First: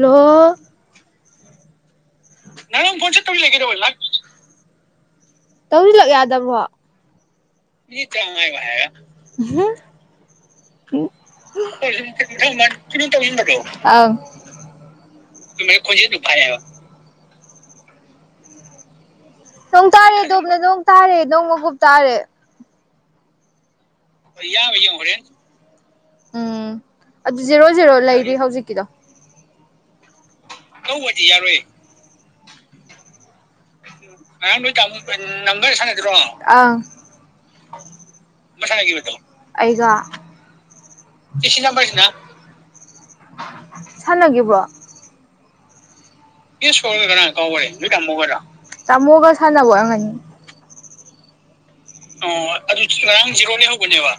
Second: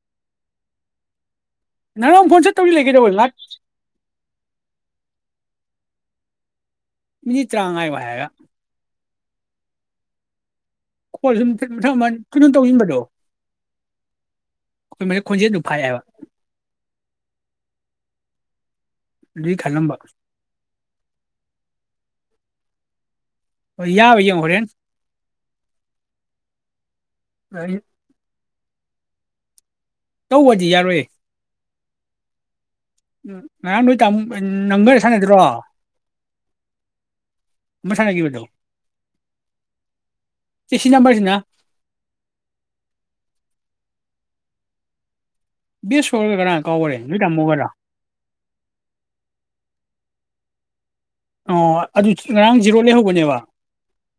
ꯂꯣ ꯅꯪ ꯑꯃꯨꯛ ꯐꯣꯟ ꯆꯠꯇꯧꯗꯤ ꯉꯔꯥꯡ ꯐꯣꯟ ꯂꯩꯒꯦꯗꯧꯕ ꯁꯠ ꯂꯥꯛ ꯇꯧꯁꯤꯜꯂꯛꯏ ꯀꯩꯗꯧꯕꯩ ꯂꯥꯛ ꯇꯧꯁꯤꯜꯂꯛ ꯌꯥꯗꯕꯣ ꯃꯤꯅꯤ ꯇꯔꯥꯉꯥꯏꯕꯒ ꯍꯥꯦ ꯀꯣꯜ ꯁꯨꯝ ꯃꯊꯪ ꯀꯩꯅꯣ ꯇꯧꯁꯤꯟꯕꯗꯣ ꯑꯥꯎ ꯑꯩꯈꯣꯏ ꯃꯁꯦ ꯈꯣꯟꯖꯦꯜꯗꯨ ꯃ ꯐꯥꯏ ꯍꯥꯏꯕ ꯈꯣꯏꯖꯤ ꯗꯨꯈꯥꯏ ꯑꯗꯨꯒꯤ ꯊꯣꯡ ꯈꯜꯂꯝꯕ ꯇꯥꯔ ꯗꯣꯡ ꯇꯥꯔꯦ ꯅꯣꯡꯃ ꯀꯨꯞ ꯇꯥꯔꯦ ꯍꯣꯏ ꯌꯥꯕ ꯌꯦꯡꯉꯣ ꯍꯣꯔꯦꯟ ꯎꯝ ꯑꯗꯨ ꯖꯦꯔꯣ ꯖꯦꯔꯣ ꯂꯩꯔꯤ ꯍꯧꯖꯤꯛ ꯀꯗ ꯇꯧꯕꯗꯤ ꯌꯥꯔꯣꯏꯌꯦ ꯀꯧꯖꯤ ꯌꯥꯔꯣ ꯎ ꯅꯥꯟ ꯑꯥꯡꯔꯣ ꯑꯁꯤ ꯑꯃ ꯁꯥꯟꯅꯈꯤꯕꯗꯣ ꯁꯤ ꯁꯤ ꯅꯝꯕꯔꯁꯤꯅ ꯁꯥꯟ ꯂꯒꯈꯤꯕ꯭ꯔ ꯁ ꯇꯥꯃꯣꯒ ꯁꯥꯟꯅꯕꯅꯤ ꯑꯣ ꯑꯗꯨ ꯑ ꯉꯔꯥꯡ ꯖꯤꯔꯣ ꯑꯗꯨ ꯂꯩꯍꯧꯕꯅꯦꯕ ꯖꯤꯔꯣꯅꯦ ꯍꯒꯅꯦꯕ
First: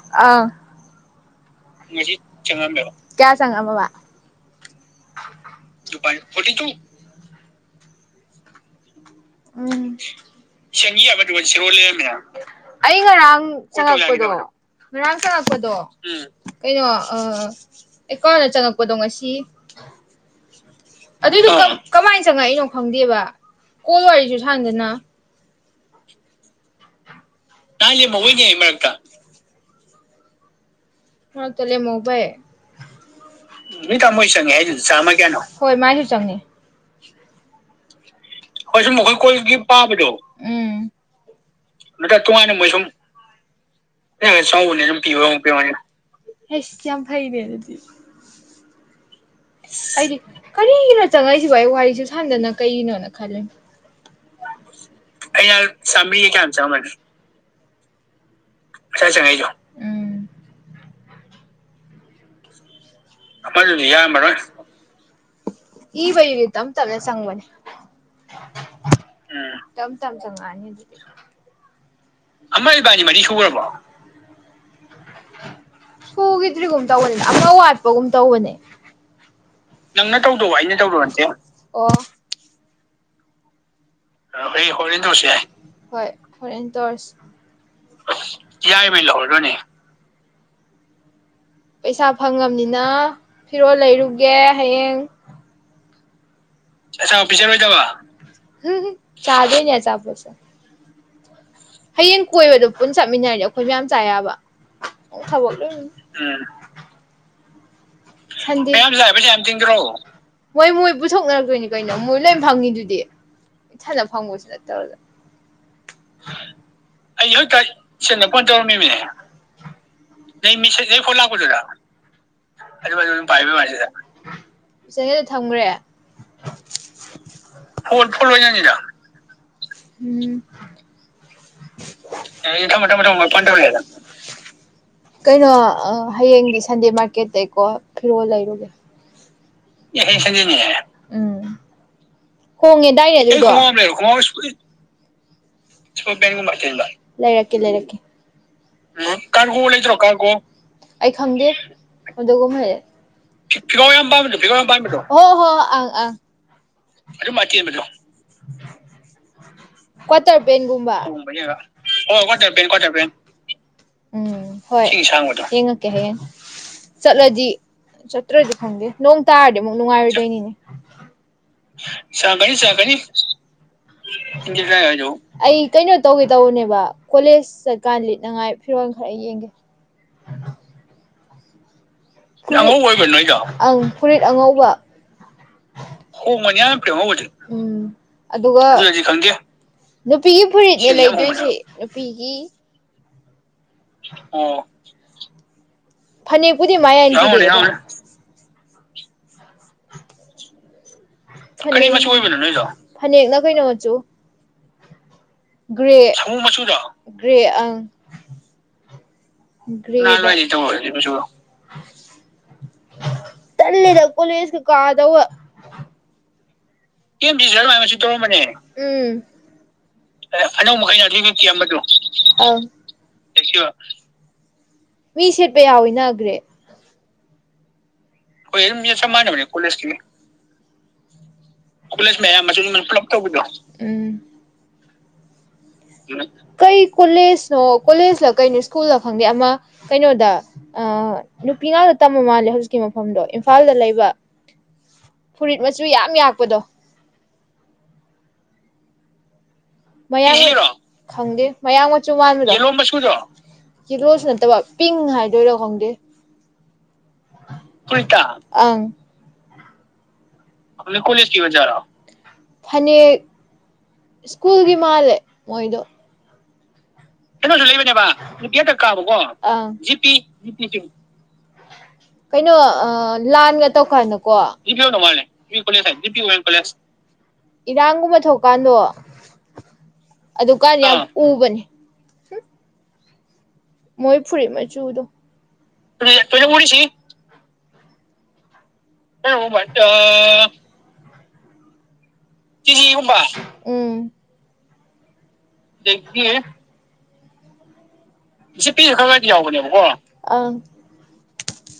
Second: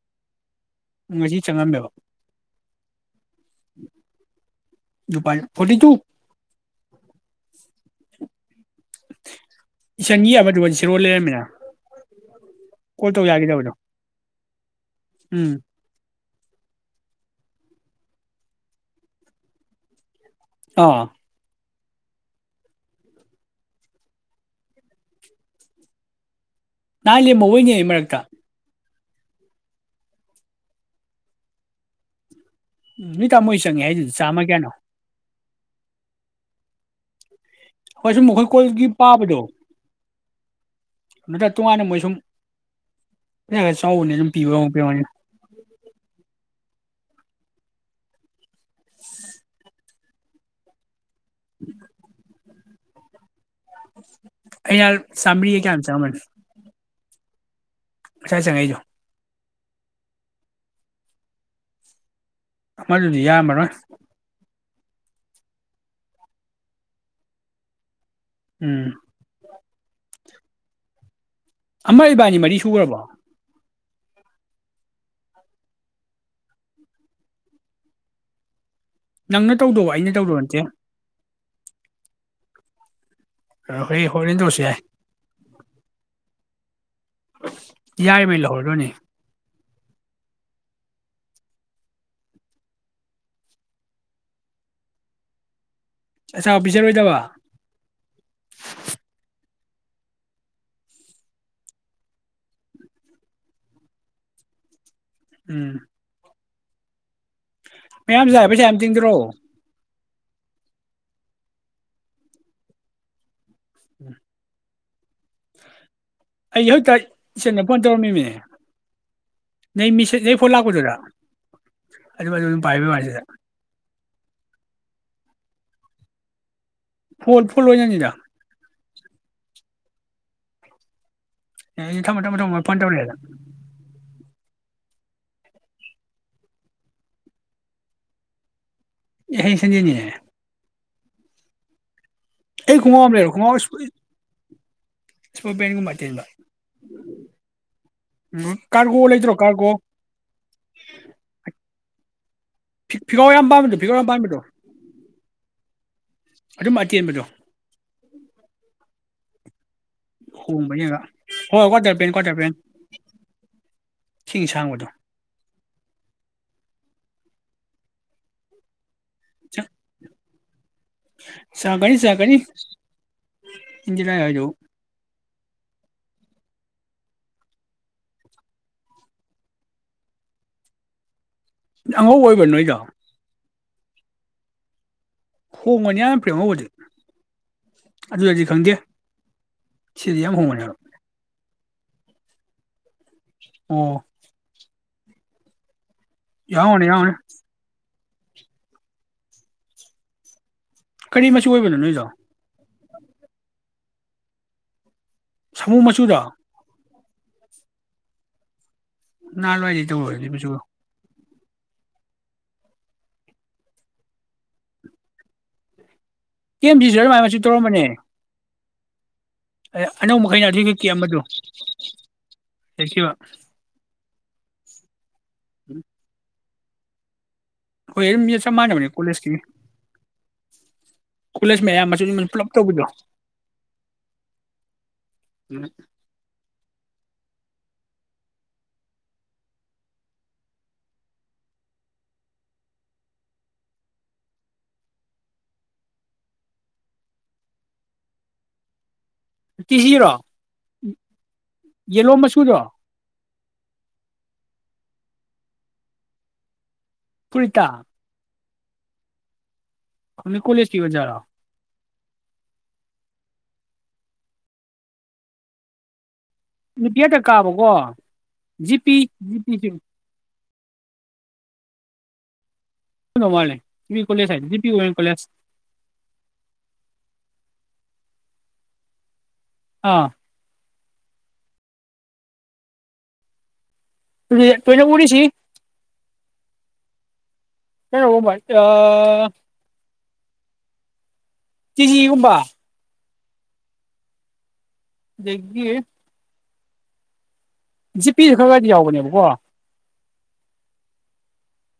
ꯉꯁꯤ ꯆꯪꯉꯝꯃꯦꯕ ꯀꯌꯥ ꯁ ꯃꯕꯥ ꯅꯨꯄꯥꯔ ꯐꯣꯇꯤ ꯇꯨ ꯇꯨ ꯎ ꯎꯝ ꯂꯩꯔꯝꯃꯤꯅ ꯑꯩ ꯀꯣꯜ ꯇꯧ ꯉꯔꯥꯡ ꯌꯥꯈꯤꯗꯕꯗꯣ ꯆꯪꯉꯛꯄꯗꯣ ꯉꯔꯥꯡ ꯎꯝ ꯆꯪꯉꯛꯄꯗꯣ ꯎ ꯀꯩꯅꯣ ꯑꯩ ꯀꯥꯟꯅ ꯆꯪꯉꯛꯄꯗꯣ ꯉꯁꯤ ꯑꯥ ꯑꯗꯨꯗ ꯀꯃꯥꯏꯅ ꯆꯪꯉꯛꯏꯅꯣ ꯈꯪꯗꯦꯕ ꯀꯣꯣꯏ ꯋꯥꯔꯤ ꯋꯥꯔꯤꯁꯨ ꯊꯥꯟꯗꯅ ꯀꯥ ꯂꯩꯃ ꯑꯣꯏꯅꯤ ꯑꯩ ꯃꯔꯛꯇ ꯎ ꯍ ꯇꯂꯦ ꯃꯣꯕꯥ ꯅꯣꯏ ꯇꯥꯃꯣꯏ ꯆꯪꯉꯦ ꯃꯤ ꯍꯥꯏꯗꯨꯗꯤ ꯇꯥꯃꯣꯣꯏ ꯆꯥꯝꯃ ꯆꯪꯉꯦ ꯀꯌꯥꯅꯣ ꯍꯥꯏ ꯆꯥꯝꯃ ꯀꯌꯥꯅꯣ ꯍꯣꯏ ꯃꯥꯏꯁꯨ ꯆꯪꯉꯦ [unintelligible] ꯍꯣꯏ ꯁꯨꯝ ꯑꯩꯈꯣꯏ ꯍꯣꯏ ꯀꯣꯜꯒꯤ ꯁꯨꯝ ꯃꯈꯣꯏ ꯄꯥꯕꯗꯣ ꯀꯣꯏꯕꯒꯤ ꯄꯥꯕꯗꯣ ꯎꯝ ꯅꯠꯇ꯭ꯔ ꯇꯣꯉꯥꯟꯅ ꯃꯣꯏ ꯁꯨꯝ ꯅꯠꯇ꯭ꯔ ꯇꯣꯉꯥꯟꯅ ꯃꯣꯏ ꯁꯨꯝ ꯄꯩꯁꯥ ꯈꯔ ꯆꯥꯎꯕꯅꯤ ꯑꯗꯨꯝ ꯄꯤꯕ ꯑꯃꯨꯛ ꯁꯅꯤ ꯁꯨꯝ ꯄꯤꯔꯝꯒꯅꯤ ꯄꯤꯛ ꯄꯤꯅꯦ ꯀꯁꯤ ꯐꯩꯔ ꯑꯗꯨꯗꯤ ꯀꯔꯤ ꯀꯔꯤꯂ ꯆꯪꯉꯏꯁꯤꯕꯨ ꯑꯩ ꯋꯥꯔꯤꯁꯨ ꯁꯥꯟꯗꯅ ꯀꯩꯅꯣꯅ ꯈ ꯑꯩꯅ ꯑ ꯆꯥꯝꯃꯔꯤꯒ ꯀꯌꯥꯝ ꯁ ꯆꯪꯉꯝꯃꯅꯤ ꯀꯌꯥꯝ ꯆꯃꯅꯤ ꯉꯁꯥꯏ ꯆꯪꯉꯛꯏꯗꯣ ꯪꯉꯣ ꯑꯃꯗꯨꯗꯤ ꯌꯥꯔꯝꯃꯔꯣꯏ ꯗꯤ ꯌꯥ ꯃꯥ꯭ꯔ ꯏꯕ ꯇꯝ ꯇꯝꯅ ꯆꯪꯕꯅꯦ ꯎꯝ ꯎꯝ ꯇꯞ ꯇꯞ ꯆꯪꯉꯛꯑꯅꯤ ꯑꯃꯔ ꯏꯕꯥꯏꯅꯤ ꯃꯔꯤ ꯑꯃ ꯁꯨꯈ꯭ꯔꯕꯣ ꯏꯕꯥꯅꯤ ꯃꯔꯤ ꯁꯨꯒ꯭ꯔꯕꯣ ꯁꯨꯈꯤꯗ꯭ꯔꯤꯒꯨꯝ ꯇꯧꯕꯅꯤꯅ ꯑꯃ ꯋꯥꯠꯄꯒꯨꯝ ꯇꯧꯕꯅꯦ ꯅꯪꯅ ꯇꯧꯗꯧꯕ ꯑꯩꯅ ꯅꯪꯅ ꯇꯧꯗꯧꯕ ꯅꯠꯇꯦ ꯑꯩꯅ ꯇꯧꯗꯣꯟꯁꯦ ꯑꯣ ꯍꯣꯔꯦꯟ ꯍꯣꯔꯦꯟ ꯍ ꯇꯧꯔꯁꯨ ꯌꯥꯏ ꯍꯔꯤꯟ ꯇꯁꯤ ꯌꯥꯥꯏ ꯐꯣꯔꯦꯟ ꯌꯥꯔꯤꯕꯩ ꯂꯧꯍꯧꯔꯗꯣꯏꯅꯤ ꯌꯥꯏꯉꯩ ꯂꯧꯔꯗꯣꯏꯅꯦ ꯄꯩꯁꯥ ꯐꯪꯉꯕꯅꯤꯅ ꯐꯤꯔꯣꯜ ꯂꯩꯔꯨꯒꯦ ꯍꯌꯦꯡ ꯑꯆꯥꯄꯣꯠ ꯄꯤꯖꯔꯣꯏꯗꯕ [inaudible] ꯆꯥꯗ꯭ꯔꯤ ꯅꯦ ꯆꯕꯁꯦ ꯍꯌꯦꯡ ꯀꯣꯏꯕꯗꯣ ꯄꯨꯟꯅ ꯆꯠꯃꯤꯟꯅꯔꯅꯤ ꯑꯩꯈꯣꯏ ꯃꯌꯥꯝ ꯆꯥꯌꯥꯕ ꯑꯣ ꯊꯕꯣ ꯎꯝ ꯃꯌꯥꯝ ꯆꯥꯏ ꯄꯩꯁꯥ ꯌꯥꯝ ꯌꯥꯝꯁꯦ ꯇꯤꯡꯗ꯭ꯔꯣ ꯑ ꯊꯤꯡꯒꯤ ꯔꯣ ꯍꯣꯏ ꯃꯣꯏ ꯄꯨꯊꯣꯛꯅꯔꯛꯇꯣꯏꯅꯤ ꯀꯩꯅꯣ ꯃꯣꯏ ꯂꯣꯏꯅ ꯐꯪꯉꯤꯗꯨꯗꯤ ꯊꯠꯅ ꯐꯪꯉꯣꯏꯁꯨ ꯅꯠꯇ ꯇꯧꯔꯗ ꯑꯩ ꯍꯧꯖꯤꯛꯇ ꯑꯩ ꯍꯧꯖꯤꯛꯇ ꯏꯆꯦꯟꯅ ꯐꯣꯟ ꯏꯆꯟꯗ ꯇꯧꯔꯝꯃꯤꯕꯅꯦ ꯐꯣꯟ ꯇꯧꯔꯝꯃꯤꯃꯤ ꯅꯣꯏ ꯃꯤꯁꯦ ꯅ ꯐꯣꯟ ꯅꯪ ꯂꯥꯛꯄꯗꯨꯗ ꯑꯗꯨ ꯄꯥꯏꯕꯩ ꯋꯥꯅꯤꯁꯤꯗ ꯑꯗꯨ ꯄꯥꯏꯕꯤ ꯃꯥꯦꯗ ꯊꯝꯈ꯭ꯔꯦ ꯐꯜ ꯐꯜ ꯑꯣꯏꯖꯅꯤꯡꯗ ꯎꯝ ꯑꯦ ꯑꯩ ꯊꯝꯃ ꯊꯝꯃ ꯊꯝꯃ ꯑꯩ ꯐꯣꯟ ꯊꯝꯃꯣ ꯊꯝꯃꯣ ꯇꯧꯔꯛꯑꯦꯗ ꯊꯝꯃꯣ ꯐꯣꯟ ꯇꯧꯔꯛꯑꯦꯗ ꯀꯩꯅꯣ ꯍꯌꯦꯡꯒꯤ ꯁꯟꯗꯦ ꯃꯥꯔꯀꯦꯠꯇꯇꯩꯒꯤꯀꯣ ꯐꯤꯔꯣꯜ ꯂꯩꯔꯨꯒꯦ ꯑꯦ ꯍꯌꯦꯡ ꯁꯟꯗꯦꯅꯤꯅꯦ ꯩꯁꯅꯤꯅꯤ ꯍꯥꯏ ꯎꯝ ꯑꯩ ꯍꯣꯡꯦ ꯈꯣꯡꯒ꯭ꯔꯥꯎ ꯑꯃ ꯗꯥꯏꯔ ꯂꯩꯔꯣ ꯈꯣꯡꯒ꯭ꯔꯥꯎ ꯏꯁꯄꯣꯔꯠ ꯄꯦꯟꯒꯨꯝꯕ ꯑꯇꯦꯟꯕ ꯂꯩꯔꯛꯀꯦ ꯂꯩꯔꯛꯀꯦ ꯎꯝ ꯀꯥꯔꯒꯣ ꯂꯩꯇ꯭ꯔꯣ ꯎ ꯀꯥꯔꯒꯣ ꯂꯩ꯭ꯔꯣ ꯑꯩ ꯈꯪꯗꯦ ꯑꯗꯨꯒꯦꯤꯤ ꯐꯤꯒꯥꯎ ꯌꯥꯝ ꯄꯥꯝꯕꯗꯣ ꯐꯤꯒꯥꯎ ꯌꯥꯝ ꯄꯥꯝꯕꯗꯣ ꯑꯣ ꯑꯥ ꯑꯥ ꯑꯗꯨꯝ ꯃ ꯆꯦꯟꯕꯗꯣ [inaudible] ꯭ꯇ ꯄꯦꯟꯒꯨꯝꯕ ꯍ ꯍꯣꯏ ꯀ꯭ꯋꯥꯇꯔ ꯄꯦꯟ ꯀ꯭ꯋꯥꯇꯔ ꯄꯦꯟ ꯎꯝ ꯁꯤꯡ ꯁꯥꯡꯕꯗꯣ ꯍꯣꯏꯗꯡꯉꯛꯀꯦ ꯍꯌꯦꯡ ꯆꯠꯂꯖꯤ ꯆꯠꯇ꯭ꯔꯖꯤ ꯈꯪꯦ ꯅꯣꯡ ꯇꯥꯔꯗꯤ ꯑꯃꯨꯛ ꯅꯨꯡꯉꯥꯏꯔꯣꯏꯗꯣꯏꯅꯤꯅꯦ ꯆꯥꯛꯀꯅꯤ ꯆꯥꯛꯀꯅꯤ ꯏꯟꯗꯤꯔꯥ ꯍꯥꯏꯗꯨ ꯀꯩꯅꯣ ꯇꯧ ꯇꯧꯅꯦꯕ ꯀꯣꯂꯦꯖ ꯆꯠꯀꯥꯟ ꯂꯤꯠꯅꯉꯥꯏ ꯐꯤꯔꯣꯜ ꯈꯔ ꯌꯦꯡꯒꯦ ꯑꯉꯧꯕ ꯑꯣꯏꯕ꯭ꯔꯥ ꯉꯕꯨ ꯅꯣꯏꯗꯣ ꯑꯣꯏꯣꯏꯕ ꯅꯣꯏ ꯆꯥꯎ ꯑꯪ ꯐꯨꯔꯤꯠ ꯑꯉꯧꯕ ꯍꯣꯡꯕꯅꯤ ꯌꯥꯝ ꯐ꯭ꯔꯦ ꯍꯣꯡꯅꯤ ꯑꯉꯧꯕꯗꯤ ꯎꯝ ꯑꯗꯨꯗꯗꯤ ꯑꯗꯨꯒꯦ ꯈꯪꯗꯦ ꯅꯨꯒꯤ ꯐ ꯁꯤꯗꯤ ꯌꯥꯝ ꯍꯣꯡꯕꯅꯦ ꯍꯥꯏꯕ ꯐ ꯑꯣ ꯑꯣ [inaudible] ꯐꯅꯤꯦꯛ ꯄꯨꯗꯤ ꯌꯥꯎꯔꯝꯒꯅꯤ ꯃꯥꯌꯥ ꯌꯥꯎꯔꯝꯒꯅꯤ ꯀꯔꯤ ꯃꯆꯨ ꯀ ꯑꯣꯏꯕꯅꯣ ꯅꯣꯏꯗꯣ ꯑꯣꯏꯣꯏꯕꯅ ꯅꯣꯏꯗꯣ ꯐꯅꯦꯛꯅꯈꯣꯏꯩꯅꯣ ꯃꯆꯨ ꯁꯥꯃꯨ ꯒ꯭ꯔꯦ ꯃꯆꯨꯗꯣ ꯃꯆꯗ ꯒ꯭ꯔꯦ ꯑꯪ ꯅꯍꯥꯟꯋꯥꯏꯗꯩ [inaudible] ꯇꯧꯔꯗꯤ ꯃꯆꯨ ꯇꯅꯤꯗ ꯀꯣꯂꯁ ꯀ ꯀꯥꯗꯧꯕ ꯀꯦꯝ ꯖꯤꯁꯤꯗ ꯑꯗꯨꯃꯥꯏ ꯃꯆ ꯇꯧꯔꯝꯕꯅꯦ ꯎꯝ ꯑꯅꯧꯕ ꯃꯈꯩꯅ ꯑꯗꯨ ꯑꯅꯧꯕ ꯃꯈꯩꯅ ꯈꯛꯀꯤꯝꯕꯗꯨ ꯑꯗꯨꯏ ꯐꯤꯐꯇꯤ ꯑꯃꯗꯣ ꯑꯪ ꯂꯩꯈꯤꯕ ꯃꯤ ꯁꯦꯠꯄ ꯌꯥꯎꯋꯤ ꯅꯅꯥꯈ꯭ꯔꯦ ꯍꯣꯏ ꯑꯗꯨꯝ ꯆꯞ ꯍꯣꯏ ꯑꯗꯨꯝ ꯃꯥꯟꯅꯕꯅꯦ ꯆꯞ ꯀꯣꯂꯦꯖꯀꯤ ꯃꯥꯟꯅꯕꯅꯦ ꯀꯣꯂꯦꯖꯀꯤ ꯀꯣꯂꯦꯖ ꯃꯌꯥꯝ ꯃꯆꯨ ꯀꯣꯂꯦꯖ ꯃꯆꯨ ꯃꯌꯥꯝ ꯄꯨꯂꯞ ꯑꯃꯁ ꯇꯧꯕꯗꯣ ꯄꯨꯂꯞ ꯇꯧꯕꯤꯗꯣ ꯎ ꯀꯩ ꯀꯣꯂꯦꯖꯅꯣ ꯀꯣꯂꯦꯖꯅ ꯀꯩꯅꯣ ꯁ꯭ꯀꯨꯜꯅ ꯈꯪꯗꯦ ꯑꯃ ꯀꯩꯅꯣꯗ ꯅꯨꯄꯤ ꯉꯥꯛꯇ ꯇꯝꯃ ꯃꯥꯜꯂꯦ ꯍꯧꯖꯤꯛꯀꯤ ꯃꯐꯝꯗꯣ ꯏꯝꯐꯥꯜꯗ ꯂꯩꯕ ꯐꯨꯔꯤꯠ ꯃꯆꯨ ꯌꯥꯝ ꯌꯥꯛꯄꯗꯣ ꯇꯤꯖꯤꯔꯣ ꯃꯌꯥ ꯈꯪꯒꯦ ꯃꯌꯥꯝ ꯃꯆꯨ ꯌꯦꯂꯣ ꯃꯆꯨꯗꯣ ꯃ ꯌꯦꯂꯣꯁꯨ ꯅꯠꯇꯕ ꯄꯤꯡ ꯍꯥꯏꯗꯣꯏꯔꯥ ꯈꯪꯗꯦ ꯄꯨꯔꯤꯇꯥ ꯐꯨꯔꯤꯠꯇ ꯑꯪ ꯀꯣꯂꯦꯖꯀꯤ ꯑ ꯑꯣꯖꯥꯔꯣ ꯀꯣꯂꯦꯖꯀꯤꯕꯖꯥꯔ ꯐꯅꯦꯛ ꯁ꯭ꯀꯨꯜꯒꯤ ꯃꯥꯜꯂꯦ ꯃꯣꯏꯗꯣ ꯅꯨꯄꯤ ꯉꯥꯛꯇ ꯀꯩꯅꯣꯁꯨ ꯀꯥꯕꯀꯣ ꯂꯩꯕꯅꯦꯕ ꯅꯨꯄꯤ ꯑꯇꯛ ꯖꯤꯄꯤ ꯀꯥꯕꯀꯣ ꯖꯤꯄꯤꯁꯤ ꯖꯤꯄꯤꯤ ꯀꯩꯅꯣ ꯎꯗꯧ ꯃꯥꯜꯂꯦ ꯂꯥꯟꯒ ꯖꯤꯄꯤ ꯀꯣꯂꯦꯖ ꯇꯧꯀꯥꯟꯗꯀꯣ ꯍꯥꯏꯗꯤ ꯖꯤꯄꯤ ꯑꯣꯏ ꯀꯣꯂꯦꯖ ꯏꯔꯥꯡꯒꯨꯝꯕ ꯊꯣꯛ ꯀꯥꯟꯗꯣ ꯑꯥ ꯒꯥꯔꯤ ꯌꯥꯝ ꯎꯕꯅꯦ ꯎꯝ ꯃꯣꯏ ꯐꯨꯔꯤ ꯑꯗꯨꯗꯤ ꯃ ꯇꯣꯏꯅ ꯆꯗꯣ ꯎꯔꯤꯁꯤ ꯀꯩꯅꯣ ꯑꯥ ꯑꯥ ꯇꯤꯖꯤ ꯇꯤꯖꯤꯒꯨꯝꯕ ꯎꯝ ꯑꯗꯒꯤ ꯑꯗꯒꯤ ꯖꯤꯄꯤꯁꯨ ꯈꯔ ꯈꯔꯗꯤ ꯖꯤꯄꯤꯁꯨ ꯈꯔ ꯌꯥꯎꯕꯅꯦꯕꯀꯣ ꯈꯔꯗꯤ ꯌꯥꯎꯕꯅꯦꯕꯀꯣ ꯑꯪ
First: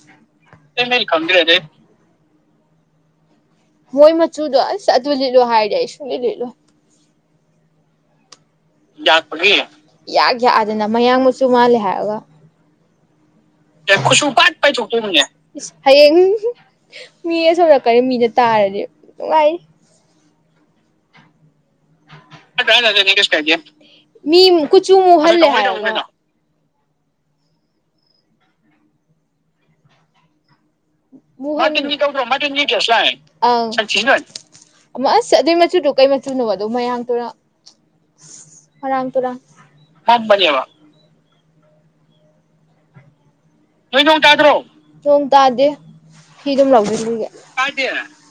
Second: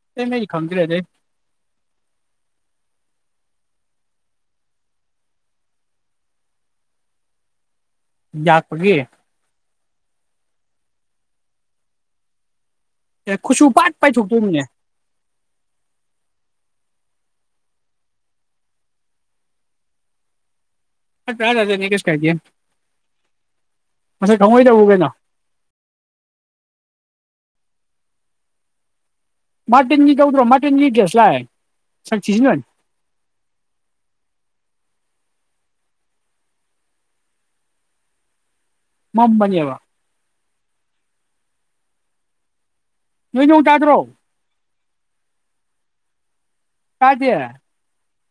ꯑꯇꯩ ꯃꯩꯗꯤ ꯈꯪꯗ꯭ꯔꯦ ꯑꯗꯩ ꯑꯇꯩꯃꯗꯤ ꯈꯡꯗꯔꯦ ꯑꯗꯩ ꯃꯣꯏ ꯃꯆꯨꯗꯣ ꯑꯁ ꯑꯗꯨ ꯂꯤꯠꯂꯣ ꯍꯥꯏꯔꯗꯤ ꯑꯩ ꯁꯨꯂꯤꯠ ꯂꯤꯠꯂꯣꯏ ꯌꯥꯛꯄꯒꯤ ꯌꯥꯛꯄꯒꯤ ꯏꯌꯥꯛ ꯌꯥꯛꯑꯗꯅ ꯗꯅ ꯃꯌꯥꯡ ꯃꯨꯆꯨ ꯃꯥꯜꯂꯤ ꯍꯥꯏꯔꯒ ꯈꯨꯠꯁꯨ ꯄꯥꯠ ꯀꯨꯠꯆꯨ ꯐꯠ ꯄꯥꯏꯊꯣꯛꯇꯣꯏꯅꯤꯅꯦ ꯄꯥꯏꯊꯣꯛꯇꫭꯏꯅꯤꯅꯦ ꯃꯤ ꯑꯁꯣꯝ ꯅꯀꯟꯒꯤ ꯃꯤꯅ ꯇꯥꯔꯗꯤ ꯅꯨꯡꯉꯥꯏꯅꯤ ꯅꯠꯇ꯭ꯔ ꯅꯠꯇ꯭ꯔꯅꯦ ꯀꯩꯁꯨ ꯀꯥꯏꯗꯦ ꯀꯩꯁꯨ ꯀꯥꯏꯗꯦ ꯃꯁꯛ ꯃꯤ ꯈꯪꯉꯣꯏꯗꯕꯨ ꯀꯨꯆꯨ ꯀꯩꯅꯣ ꯃꯨꯍꯜꯂꯦ ꯍꯥꯏꯔꯒ ꯃꯥꯔꯇꯤꯟꯒꯤ ꯇꯧꯗꯔ꯭ꯣ ꯃꯥꯔꯇꯤꯟꯒꯤ ꯗꯔ꯭ꯦꯁ ꯃꯥꯔꯇꯤꯟꯒꯤ ꯇꯧꯗꯔ꯭ꯣ ꯃꯥꯔꯇꯤꯟꯒꯤ ꯗꯔ꯭ꯦꯁ ꯑꯥꯎ ꯁꯛꯊꯤꯖꯤꯟꯕꯅꯤ ꯑꯃ ꯑꯁ ꯑꯗꯨꯏ ꯃꯆꯨꯗꫭ ꯀꯩ ꯃꯆꯨꯅꯣꯕ ꯑꯗꯨ ꯃꯔꯥꯡ ꯇꯨꯔꯥꯡ ꯃꯔꯥꯡ ꯇꯨꯔꯥꯡ ꯃꯝꯕꯅꯦꯕ ꯅꯣꯏ ꯅꯣꯡ ꯇꯥꯗ꯭ꯔꯣ ꯅꯣꯏ ꯅꯣꯡ ꯇꯥꯗꯔ꯭ꯣ ꯅꯣꯡ ꯇꯗꯦ [unintelligible] ꯐꯤꯗꯨꯝ ꯂꯧꯖꯤꯟꯂꯨꯒꯦ ꯇꯥꯗꯦ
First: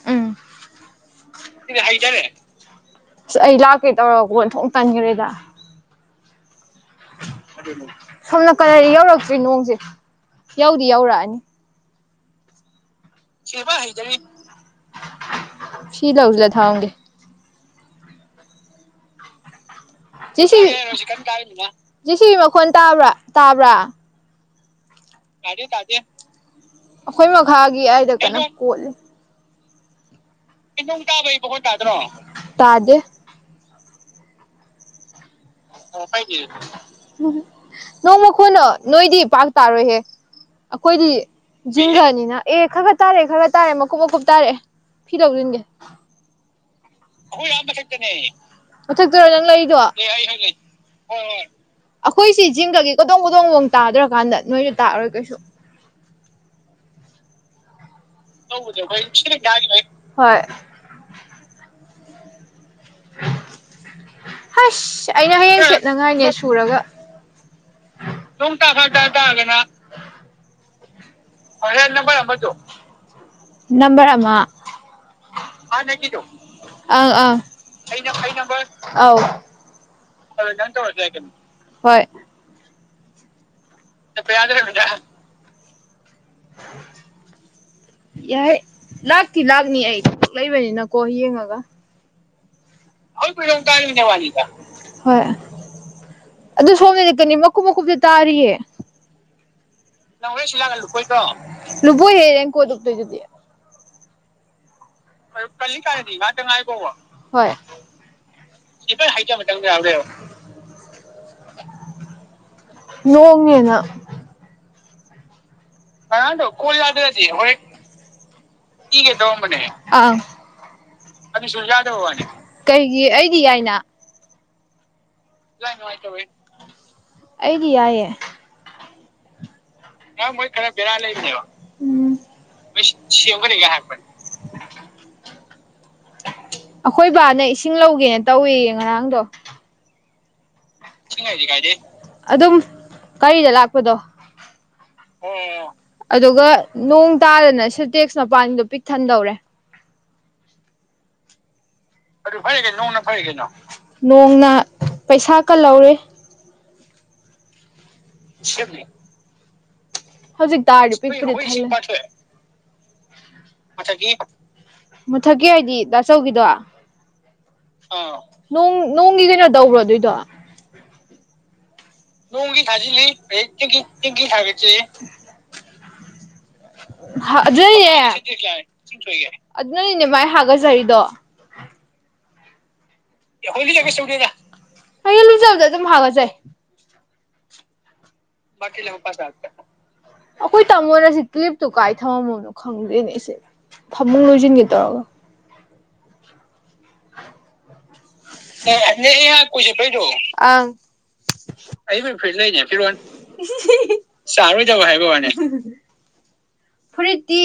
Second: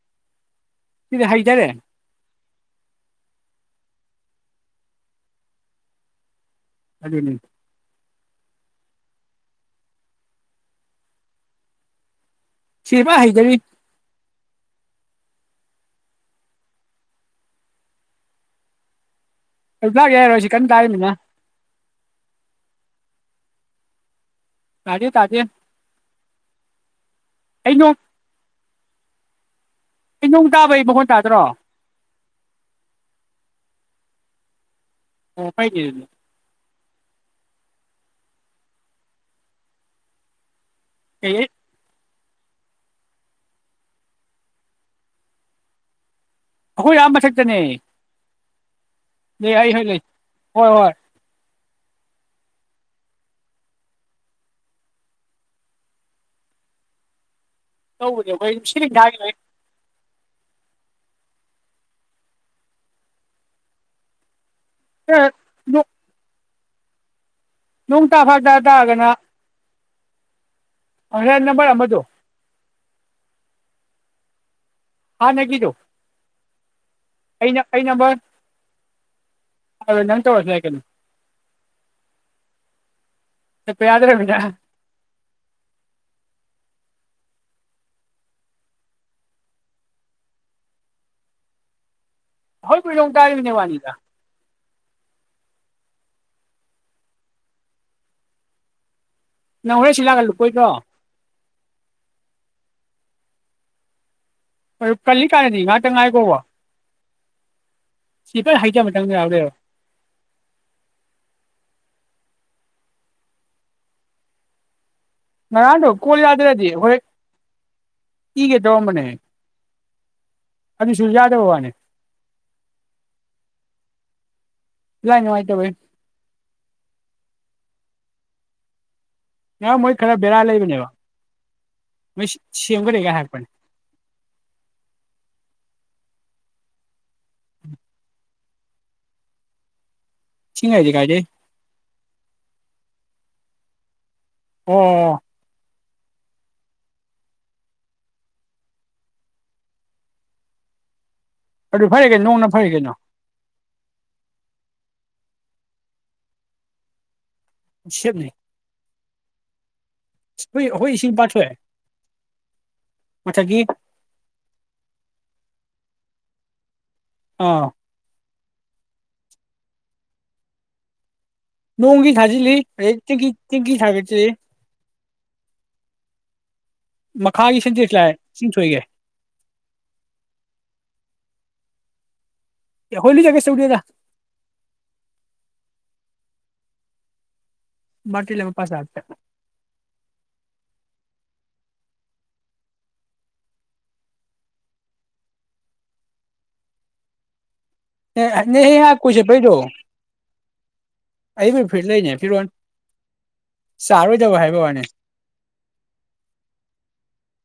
ꯎꯝ ꯁꯤꯗꯤ ꯍꯩꯊꯔꯦ ꯁꯤꯗꯗꯤ ꯍꯩꯗꯥꯔꯦ ꯑꯁ ꯑꯩ ꯂꯥꯛꯀꯦ ꯇꯧꯔꯒ ꯀꫭ ꯑꫭꯟꯊꯣꯛ ꯇꯟꯈ꯭ꯔꯦꯗ ꯑꯗꯨꯅꯤ ꯑꯗꯨꯅꯦ ꯁꯣꯝ ꯅꯀꯜꯗꯤ ꯌꯧꯔꯛꯇ꯭ꯔꯤ ꯅꯣꯡꯁꯦ ꯌꯧꯗꯤ ꯌꯧꯔꯛꯑꯅꯤ ꯁꯤꯕꯥ ꯍꯩꯗꯔꯤ ꯁꯤꯗ ꯎꯖꯤꯜꯂ ꯊꯝꯃꯝꯒꯦ ꯑꯩ ꯂꯥꯛ ꯌꯥꯏꯔꯣꯏ ꯁꯤ ꯀꯟꯅ ꯇꯥꯔꯤꯃꯤꯅ ꯁꯤꯁꯤꯟ ꯇꯥꯕ꯭ꯔꯥ ꯇꯥꯕ꯭ꯔꯥ ꯇꯥꯗꯦ ꯇꯥꯗꯦ ꯑꯩꯈꯣꯏ ꯑꯩ ꯃꯈꯥꯒꯤ ꯅꯣꯡ ꯑꯗ ꯀꯩꯅꯣ ꯀꯣꯠꯂꯤ ꯑꯩ ꯅꯣꯡ ꯇꯥꯕꯩ ꯃꯈꯣꯟ ꯇꯥꯗ꯭ꯔꯣ ꯇꯥꯗꯦ ꯑꯣ ꯐꯩꯅꯦ ꯑꯗꯨꯗꯤ ꯑꯣ ꯐꯩꯅꯦ ꯑꯗꯨꯗꯤ ꯎꯝ ꯅꯣꯡ ꯃꯈꯣꯏꯅ ꯅꯣꯏꯗꯤ ꯄꯥꯛ ꯇꯥꯔꯣꯏꯍꯦ ꯑꯩꯈꯣꯏꯗꯤ ꯑꯦ ꯑꯩ ꯖꯤꯡꯒꯅꯤ ꯑꯦ ꯈꯔ ꯇꯥꯔꯦ ꯈꯔ ꯇꯥꯔꯦꯀꯨꯞ ꯃꯀꯨꯞ ꯇꯥꯔꯛꯑꯦ ꯐꯤ ꯂꯧꯁꯤꯟꯒꯦ ꯑꯩꯈꯣꯏ ꯌꯥꯝ ꯃꯊꯛꯇꯅꯦ ꯃꯊꯛꯇꯔ ꯅꯪ ꯂꯩ ꯑꯩ ꯂꯩꯔꯦꯗꯣ ꯍꯣꯏ ꯂꯩ ꯍꯣꯏ ꯍꯣꯏ ꯑꯩꯈꯣꯏꯁꯤ ꯆꯤꯡꯒꯒꯤ ꯀꯣꯗꯣꯡ ꯀꯣꯗꯣꯡ ꯂꯑꯣꯣꯡ ꯇꯥꯗ꯭ꯔꯀꯥꯟꯗ ꯅꯣꯏꯁꯨ ꯇꯥꯛꯑꯔꯣꯏ ꯀꯩꯁꯨ ꯇꯧꯕꯅꯦ ꯑꯩꯈꯣꯏ [unintelligible] ꯁꯤꯂꯤꯡ ꯊꯥꯈꯤꯕꯩ ꯍꯣꯏ [unintelligible] ꯍꯁ ꯑꯦ ꯑꯩꯅ ꯍꯌꯦꯡ ꯅꯣꯡ ꯁꯦꯠꯅꯉꯥꯏꯅꯦ ꯄꯨꯔꯒ ꯅꯣꯡ ꯇꯥ ꯐꯥꯖ ꯇꯗꯥꯅꯥ ꯑꯖ ꯅꯝꯕꯔ ꯍꯣꯔꯦꯟ ꯃꯗꯨ ꯅꯝꯕꯔ ꯑꯃꯗꯣ ꯅꯝꯕꯔ ꯑꯃ ꯍꯥꯅꯒꯤꯗꯨ ꯑꯩ ꯑꯩꯅ ꯅꯝꯕꯔ ꯑꯩ ꯅꯨꯝꯕꯔ ꯑꯗ ꯑꯗꯣ ꯅꯪ ꯇꯧꯔꯁꯨ ꯌꯥꯏ ꯑꯗꯨꯝ ꯀꯩꯅꯣ ꯇꯧꯔꯥꯛ꫰ꯑꯗ ꯆꯠꯄ ꯌꯥꯗꯔ꯭ꯕꯅꯤꯅꯥ ꯌꯥꯏ ꯂꯥꯛꯇꯤ ꯂꯥꯛꯅꯤ ꯑꯩ ꯂꯩꯕꯅꯤꯅꯀꯣ ꯌꯦꯡꯉꯒ ꯍꯣꯏꯕꯣꯜ ꯅꯣꯡ ꯑꯩꯈꯣꯏ ꯇꯔꯅꯦ ꯀꯨꯏꯔꯝ ꯋꯥꯅꯤꯗ ꯀꯥꯏꯔꯤꯕꯅꯦ ꯋꯥꯅꯤꯗ ꯍꯣꯏ ꯑꯗꯨ ꯁꯣꯝꯅꯗꯤ ꯀꯅꯤ ꯃꯀꯨꯞ ꯃꯀꯨꯞꯇ ꯇꯥꯔꯤꯌꯦ ꯅꯪ ꯍꯣꯔꯦꯟ ꯁꯤ ꯂꯧꯔ꯭ꯁꯨ ꯂꯥꯛꯍꯜꯂꯨꯀꯣꯏꯗ꯭ꯔꯣ ꯌꯥꯏꯔꯦ ꯂꯨꯞꯄꯣꯏꯍꯦ ꯀꯣꯏꯗꯛꯇ ꯂꯨꯞꯇꯣꯏꯗꯨꯗꯤ ꯍꯣꯏ ꯀꯜꯂꯤꯀꯥꯟꯗꯗꯤ ꯀꯜꯂꯤ ꯉꯥꯛꯇꯪ ꯀꯥꯏꯗꯤ ꯉꯥꯏꯈꯣꯕ ꯉꯇꯪꯕ ꯁꯤ ꯐꯖꯅ ꯍꯩꯊꯕ ꯃꯇꯝ ꯌꯥꯎ ꯍꯥꯏꯖ ꯂꯩꯔꯦ ꯆꯪꯗ ꯌꯥꯎꯗ ꯅꯣꯡꯉꯦꯅ ꯉꯔꯥꯡꯗꯣ ꯀꯣꯜ ꯉꯥꯡꯗꯣ ꯌꯥꯗ꯭ꯔꯗꯤ ꯍꯣꯔꯦꯟ ꯇꯧꯔꯝꯕꯅꯦ ꯏꯒꯦ ꯇꯧꯔꯝꯕꯅꯦ ꯑꯗꯨꯁꯨ ꯌꯥꯗꯕ ꯋꯥꯅꯤ ꯂꯥꯏ ꯅꯨꯡꯉꯥꯏꯇꯕꯩ ꯑꯗꯤ ꯌꯥꯏ ꯑꯩꯗꯤ ꯌꯥꯏꯌꯦ ꯉꯔꯥꯡ ꯃꯣꯏ ꯈꯔ ꯑ ꯕꯦꯔꯥ ꯃꯣꯏ ꯂꯩꯕꯅꯦꯕ ꯈꯔ ꯦꯔ ꯂꯩꯕ ꯃꯣꯏ ꯁꯦꯝꯈꯔꯦꯒ ꯍꯥꯏꯔꯛꯄꯅꯦ ꯁꯤꯅꯤꯒꯄ ꯑꯩꯈꯣꯏ ꯕꯥꯅ ꯏꯁꯤꯡ ꯂꯧꯒꯦꯅꯦ ꯇꯧꯏꯌꯦ ꯉꯔꯥꯡꯗꯣ ꯏꯁꯤꯡ ꯍꯥꯏꯗꯤ ꯀꯥꯏꯗꯩ ꯑꯗꯨ ꯀꯔꯤꯗ ꯂꯥꯛꯄꯗꯣ ꯑꯣ ꯑꯣ ꯑꯗꯨꯒ ꯅꯣꯡ ꯇꯥꯗꯅ ꯁꯤ ꯇꯦꯛꯁ ꯃꯄꯥꯟꯗꯣ ꯄꯤꯛ ꯊꯟꯗꯧꯔꯦ ꯐꯔꯦ ꯀꯩꯅꯣ ꯑꯗꯨ ꯅꯣꯡꯅ ꯐꯔꯦ ꯐꯔ ꯀꯩꯅꯣ ꯅꯣꯡꯅ ꯐꯔꯦ ꯀꯩꯅꯣ ꯅꯣꯡꯅ ꯄꯩꯁꯥ ꯀ ꯂꯧꯔꯦ ꯁꯦꯞꯅꯤ ꯁꯤꯕꯅꯦ ꯍꯧꯖꯤꯛ ꯑꯩꯈꯣꯏ ꯑꯩꯈꯣꯏ ꯇꯥꯗꯤ ꯄꯤ ꯏꯁꯤꯡ ꯄꯥꯊꯣꯛꯑꯦ ꯃꯊꯛꯀꯤ ꯃꯊꯛꯀꯤ ꯍꯥꯏꯗꯤ ꯑꯆꯧꯒꯤꯗ ꯑꯥ ꯅꯣꯡꯒꯤ ꯀꯩꯅꯣ ꯇꯧꯕ꯭ꯔꯣ ꯑꯗꯨꯣꯏꯗꯣ ꯅꯣꯡꯒꯤ ꯊꯥꯖꯤꯜꯂꯤ ꯣꯡꯒꯤꯖꯤ ꯑꯗꯩ ꯇꯦꯡꯀꯤ ꯇꯦꯡꯀꯤ ꯊꯥꯒꯠꯂꯤ ꯃꯈꯥꯒꯤ ꯁꯦꯟꯇꯦꯛꯁ ꯂꯥꯛꯑꯦ ꯏꯁꯤꯡ ꯊꯣꯛꯏꯈꯩ ꯑꯗꯨ ꯑꯗꯨꯅꯅꯤꯅꯦ ꯃꯥꯏ ꯍꯥꯒꯠꯆꯔꯤꯗꯣ ꯑꯩꯈꯣꯏ ꯂꯨꯖ ꯀꯩꯁꯨ ꯇꯧꯗꯦꯗ ꯗ ꯑꯗꯨꯝ ꯃꯥꯒꯖ ꯕꯥꯜꯇꯤꯟ ꯑꯃ ꯄꯥꯁ ꯂꯥꯛꯄꯗ ꯣꯏ ꯇꯃꯣꯁꯤ ꯀꯦꯞꯇꯨ ꯀꯥꯏ ꯊꯝꯃꯝꯃꯣꯅꯣ ꯈꯪꯗꯦꯅꯦ ꯑꯩꯁꯦ ꯐꯃꯨꯡ ꯂꯣꯏꯁꯤꯟꯒꯦ ꯇꯧꯔꯒ ꯅꯦ ꯍꯦꯍꯥꯛ [inaudible] ꯅ ꯀꯣꯏ ꯑꯩꯍꯥꯛ ꯆꯠꯄꯩꯗꯣ ꯀꯨꯏꯁꯦ ꯀꯩꯗꯣ ꯑ ꯐꯨꯔꯤꯠ ꯑꯩꯕꯨ ꯂꯩꯅꯦ ꯐꯤꯔꯤ ꯐꯤꯔꯣꯟ ꯂꯩꯅꯦ ꯐꯤꯔꯣꯜ ꯆꯥꯔꯣꯏꯗꯕ ꯍꯥꯏꯕ ꯋꯥꯅꯤ ꯐꯨꯔꯤꯠꯇꯤ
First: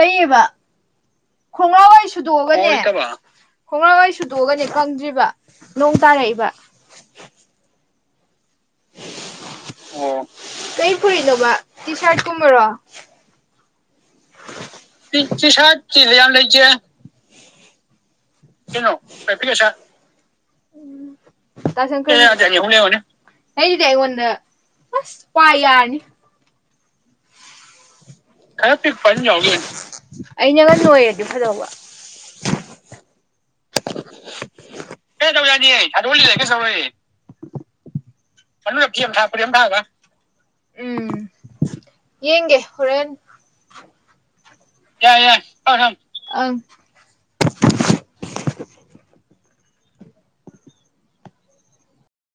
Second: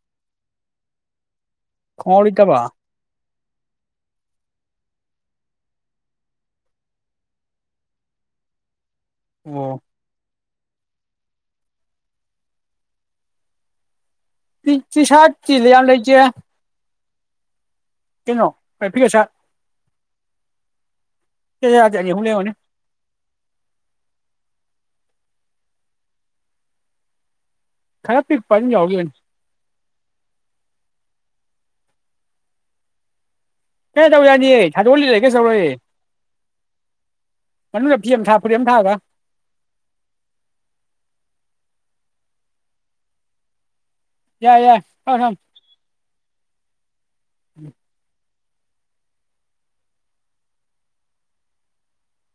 ꯂꯩꯌꯦꯕ ꯈꯣꯡꯂꯥ ꯋꯥꯏ ꯈꯣꯡꯒ꯭ꯔꯥꯎ ꯂꯩꯇꯕ ꯁꯨꯗꯣꯛꯑꯒꯅꯤ ꯈꯣꯡꯡꯂꯥꯡ ꯍꯏ ꯁꯨꯇꯣꯛꯑꯒꯅꯤ ꯈꯪꯗ꯭ꯔꯤꯕ ꯅꯣꯡ ꯇꯥꯔꯛꯏꯕ ꯑꯣ ꯇ ꯄꯨꯔꯤꯅꯣꯕ ꯇꯤ ꯁꯔꯇ ꯀꯃ ꯔꯣ ꯄꯤ ꯁꯥꯠ ꯆꯤ ꯂꯩ ꯁꯥꯔꯠ ꯌꯥꯝꯅ ꯂꯩꯁꯦ ꯊꯩꯅꯣ ꯄ ꯁꯥꯔꯠ ꯀꯁ ꯌꯥꯗꯦ ꯑꯅꯤ ꯑꯍꯨꯝ ꯂꯩꯔꯝꯒꯅꯤ ꯎꯝ ꯍꯩꯗꯉꯟ ꯑꯁ ꯄꯥꯏꯌꯥꯔꯅꯤ ꯈꯔ ꯄꯤꯛꯄ ꯑꯗꯨꯝ ꯈꯔ ꯌꯥꯎꯈꯤꯕꯅꯤ ꯄꯤꯛꯄ ꯑꯃ ꯌꯥꯎꯔꯤꯌꯦ ꯑꯩꯅꯒ ꯅꯣꯏꯔꯦ ꯐꯗꯧꯕ ꯀꯦꯅꯣꯇꯧ ꯌꯥꯗꯦꯌꯦ ꯀꯩꯅꯣꯇꯧ ꯌꯥꯅꯤꯌꯦ ꯊꯗꯣꯛꯑꯂꯤꯠꯂꯗꯤ ꯀꯩꯁꯨꯇꯧꯔꯣꯏꯌꯦ ꯃꯅꯨꯡꯗ ꯐꯤ ꯑꯃ ꯊꯥ ꯐꯨꯔꯤꯠ ꯃꯅꯨꯡꯗ ꯊꯥꯕ ꯐꯤ ꯑꯃ ꯊꯥꯔꯒ ꯐꯨꯔꯤꯠ ꯑꯃ ꯊꯥꯔꯒ ꯌꯦꯡꯒꯦ ꯍꯣꯔꯦꯟ ꯌꯥꯏ ꯌꯥꯏ ꯊꯝꯃꯣ ꯌꯥꯔꯦ ꯊꯝꯃꯣ ꯌꯥꯔꯦ ꯊꯝꯃꯣ ꯊꯝꯃꯣ ꯎꯝ